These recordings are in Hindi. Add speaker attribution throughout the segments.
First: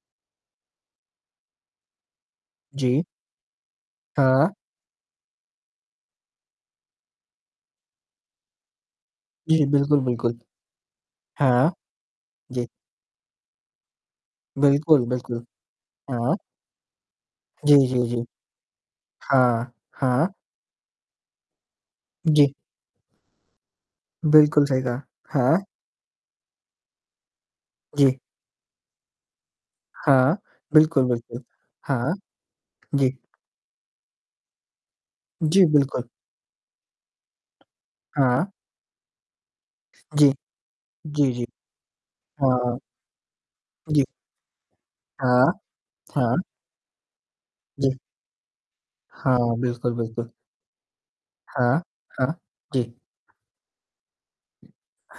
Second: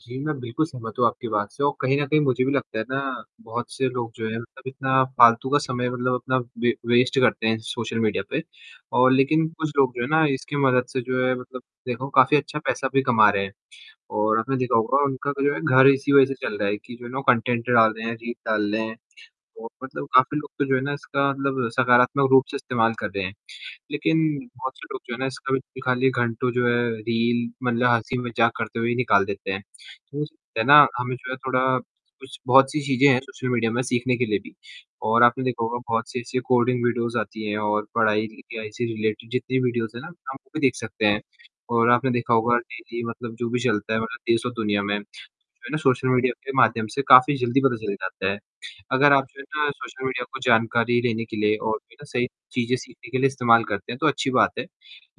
Speaker 1: जी, मैं बिल्कुल सहमत हूँ आपकी बात से और कहीं न कहीं मुझे भी लगता है
Speaker 2: जी।
Speaker 1: ना, बहुत से लोग जो हैं
Speaker 2: हाँ।
Speaker 1: मतलब इतना फालतू का समय मतलब अपना वे वेस्ट करते हैं सोशल मीडिया पे और लेकिन
Speaker 2: जी,
Speaker 1: कुछ लोग
Speaker 2: बिल्कुल,
Speaker 1: जो है ना
Speaker 2: बिल्कुल।
Speaker 1: इसके मदद से जो है मतलब
Speaker 2: हाँ।
Speaker 1: देखो काफ़ी अच्छा
Speaker 2: जी।
Speaker 1: पैसा भी कमा रहे हैं। और आपने देखा होगा
Speaker 2: बिल्कुल,
Speaker 1: उनका
Speaker 2: बिल्कुल।
Speaker 1: जो है घर इसी वजह से
Speaker 2: हाँ।
Speaker 1: चल रहा है कि जो है ना कंटेंट
Speaker 2: जी,
Speaker 1: डाल
Speaker 2: जी,
Speaker 1: दें हैं
Speaker 2: जी।
Speaker 1: रील डाल रहे हैं। और
Speaker 2: हाँ,
Speaker 1: मतलब
Speaker 2: हाँ।
Speaker 1: काफ़ी लोग तो जो है ना, इसका मतलब सकारात्मक रूप
Speaker 2: जी।
Speaker 1: से इस्तेमाल कर रहे हैं, लेकिन
Speaker 2: बिल्कुल
Speaker 1: बहुत
Speaker 2: सही
Speaker 1: से
Speaker 2: कहा।
Speaker 1: लोग जो है ना, इसका भी
Speaker 2: हाँ।
Speaker 1: निकालिए घंटों जो है रील मतलब
Speaker 2: जी।
Speaker 1: हँसी-मज़ाक करते हुए ही निकाल देते हैं। तो
Speaker 2: हाँ।
Speaker 1: उससे ना
Speaker 2: बिल्कुल,
Speaker 1: हमें जो है
Speaker 2: बिल्कुल।
Speaker 1: थोड़ा
Speaker 2: हाँ,
Speaker 1: कुछ बहुत सी चीज़ें
Speaker 2: जी।
Speaker 1: हैं सोशल मीडिया में सीखने के लिए भी और आपने
Speaker 2: जी,
Speaker 1: देखा होगा
Speaker 2: बिल्कुल।
Speaker 1: बहुत से ऐसी कोडिंग वीडियोज़ आती हैं, और पढ़ाई
Speaker 2: हाँ।
Speaker 1: या ऐसी रिलेटेड जितनी वीडियोज़ हैं ना
Speaker 2: जी।
Speaker 1: हम वो भी देख सकते हैं।
Speaker 2: जी, जी।
Speaker 1: और आपने देखा होगा
Speaker 2: हाँ।
Speaker 1: डेली मतलब जो भी चलता है
Speaker 2: जी।
Speaker 1: मतलब देश और दुनिया में।
Speaker 2: हाँ।
Speaker 1: जो है ना सोशल मीडिया
Speaker 2: हाँ।
Speaker 1: के माध्यम से काफ़ी जल्दी पता
Speaker 2: जी।
Speaker 1: चल जाता है। अगर आप
Speaker 2: हाँ,
Speaker 1: जो है ना
Speaker 2: बिल्कुल,
Speaker 1: सोशल मीडिया
Speaker 2: बिल्कुल।
Speaker 1: को जानकारी लेने के लिए और
Speaker 2: हाँ,
Speaker 1: जो है ना सही
Speaker 2: हाँ।
Speaker 1: चीज़ें
Speaker 2: जी।
Speaker 1: सीखने के लिए इस्तेमाल करते हैं, तो अच्छी बात है।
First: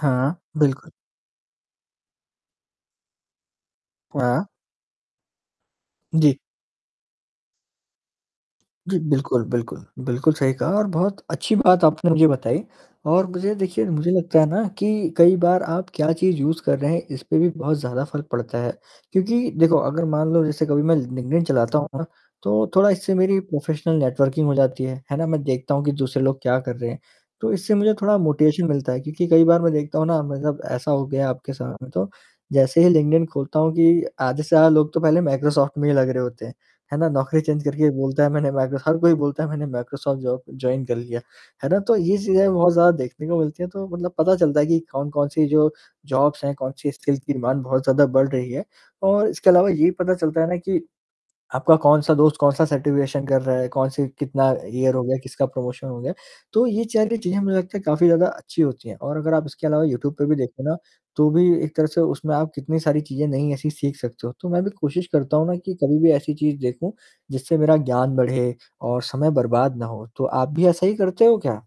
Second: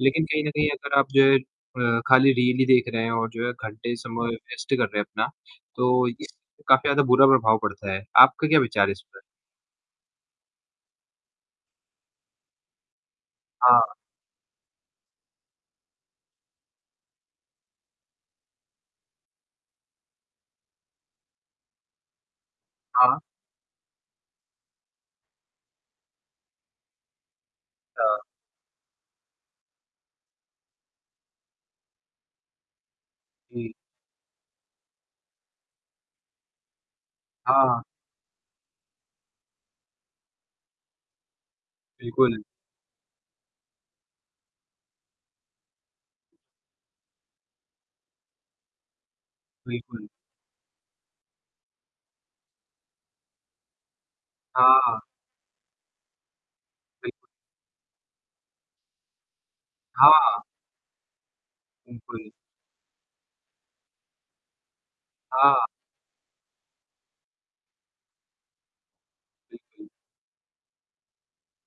Speaker 1: लेकिन कहीं न कहीं
Speaker 2: बिल्कुल।
Speaker 1: अगर आप जो है अ, खाली रील देख रहे हैं और जो है घंटे समय
Speaker 2: वाह!
Speaker 1: वेस्ट कर रहे हैं अपना, तो
Speaker 2: जी।
Speaker 1: इससे काफ़ी ज़्यादा बुरा प्रभाव पड़ता है, आपका क्या विचार है
Speaker 2: जी,
Speaker 1: इस पे?
Speaker 2: बिल्कुल, बिल्कुल, बिल्कुल सही कहा और बहुत अच्छी बात आपने मुझे बताई और मुझे देखिए
Speaker 1: हाँ।
Speaker 2: मुझे लगता है ना कि कई बार आप क्या चीज़ यूज़ कर रहे हैं इस पे भी बहुत ज़्यादा फ़र्क पड़ता है, क्योंकि देखो अगर मान लो जैसे कभी मैं लिंक्डइन चलाता हूँ ना, तो थोड़ा इससे
Speaker 1: हाँ।
Speaker 2: मेरी प्रोफ़ेशनल नेटवर्किंग हो जाती है, है ना? मैं देखता हूँ कि दूसरे लोग क्या कर रहे हैं, तो इससे मुझे थोड़ा
Speaker 1: हाँ।
Speaker 2: मोटिवेशन मिलता है। क्योंकि कई बार मैं देखता हूँ ना, मतलब ऐसा हो गया है आपके साथ में तो जैसे ही लिंक्डइन खोलता हूँ
Speaker 1: जी।
Speaker 2: कि आधे से आधे लोग तो पहले मैक्रोसॉफ्ट में ही लग रहे होते हैं, है ना? नौकरी
Speaker 1: हाँ,
Speaker 2: चेंज
Speaker 1: हाँ।
Speaker 2: करके बोलता है मैंने मैक्रोसॉफ् हर कोई बोलता है मैंने मैक्रोसॉफ्ट जो जॉइन कर लिया। है ना? तो ये
Speaker 1: बिल्कुल।
Speaker 2: चीज़ें बहुत ज़्यादा देखने को मिलती हैं तो मतलब पता चलता है कि कौन-कौन-सी जो जॉब्स हैं कौन-सी स्किल्स की डिमाँड बहुत ज़्यादा बढ़ रही है। और इसके अलावा यही
Speaker 1: बिल्कुल।
Speaker 2: पता चलता है ना कि आपका कौन-सा दोस्त कौन-सा सर्टिफिकेशन कर रहा है, कौन-से कितना ईयर
Speaker 1: हाँ।
Speaker 2: हो गया, किसका प्रमोशन हो गया? तो ये
Speaker 1: बिल्क
Speaker 2: चैरिटी ची हैं मुझे लगता है काफ़ी ज़्यादा अच्छी होती हैं और अगर आप इसके अलावा यूट्यूब पे भी
Speaker 1: हाँ।
Speaker 2: देखो ना, तो भी एक तरह से
Speaker 1: उमकुल
Speaker 2: उसमें आप कितनी सारी चीज़ें नई ऐसी सीख सकते हो। तो मैं भी कोशिश करता हूँ ना
Speaker 1: हाँ।
Speaker 2: कि कभी भी ऐसी चीज़ देखूँ, जिससे मेरा ज्ञान बढ़े और समय बर्बाद ना
Speaker 1: बिल्कुल।
Speaker 2: हो। तो आप भी ऐसा ही करते हो क्या?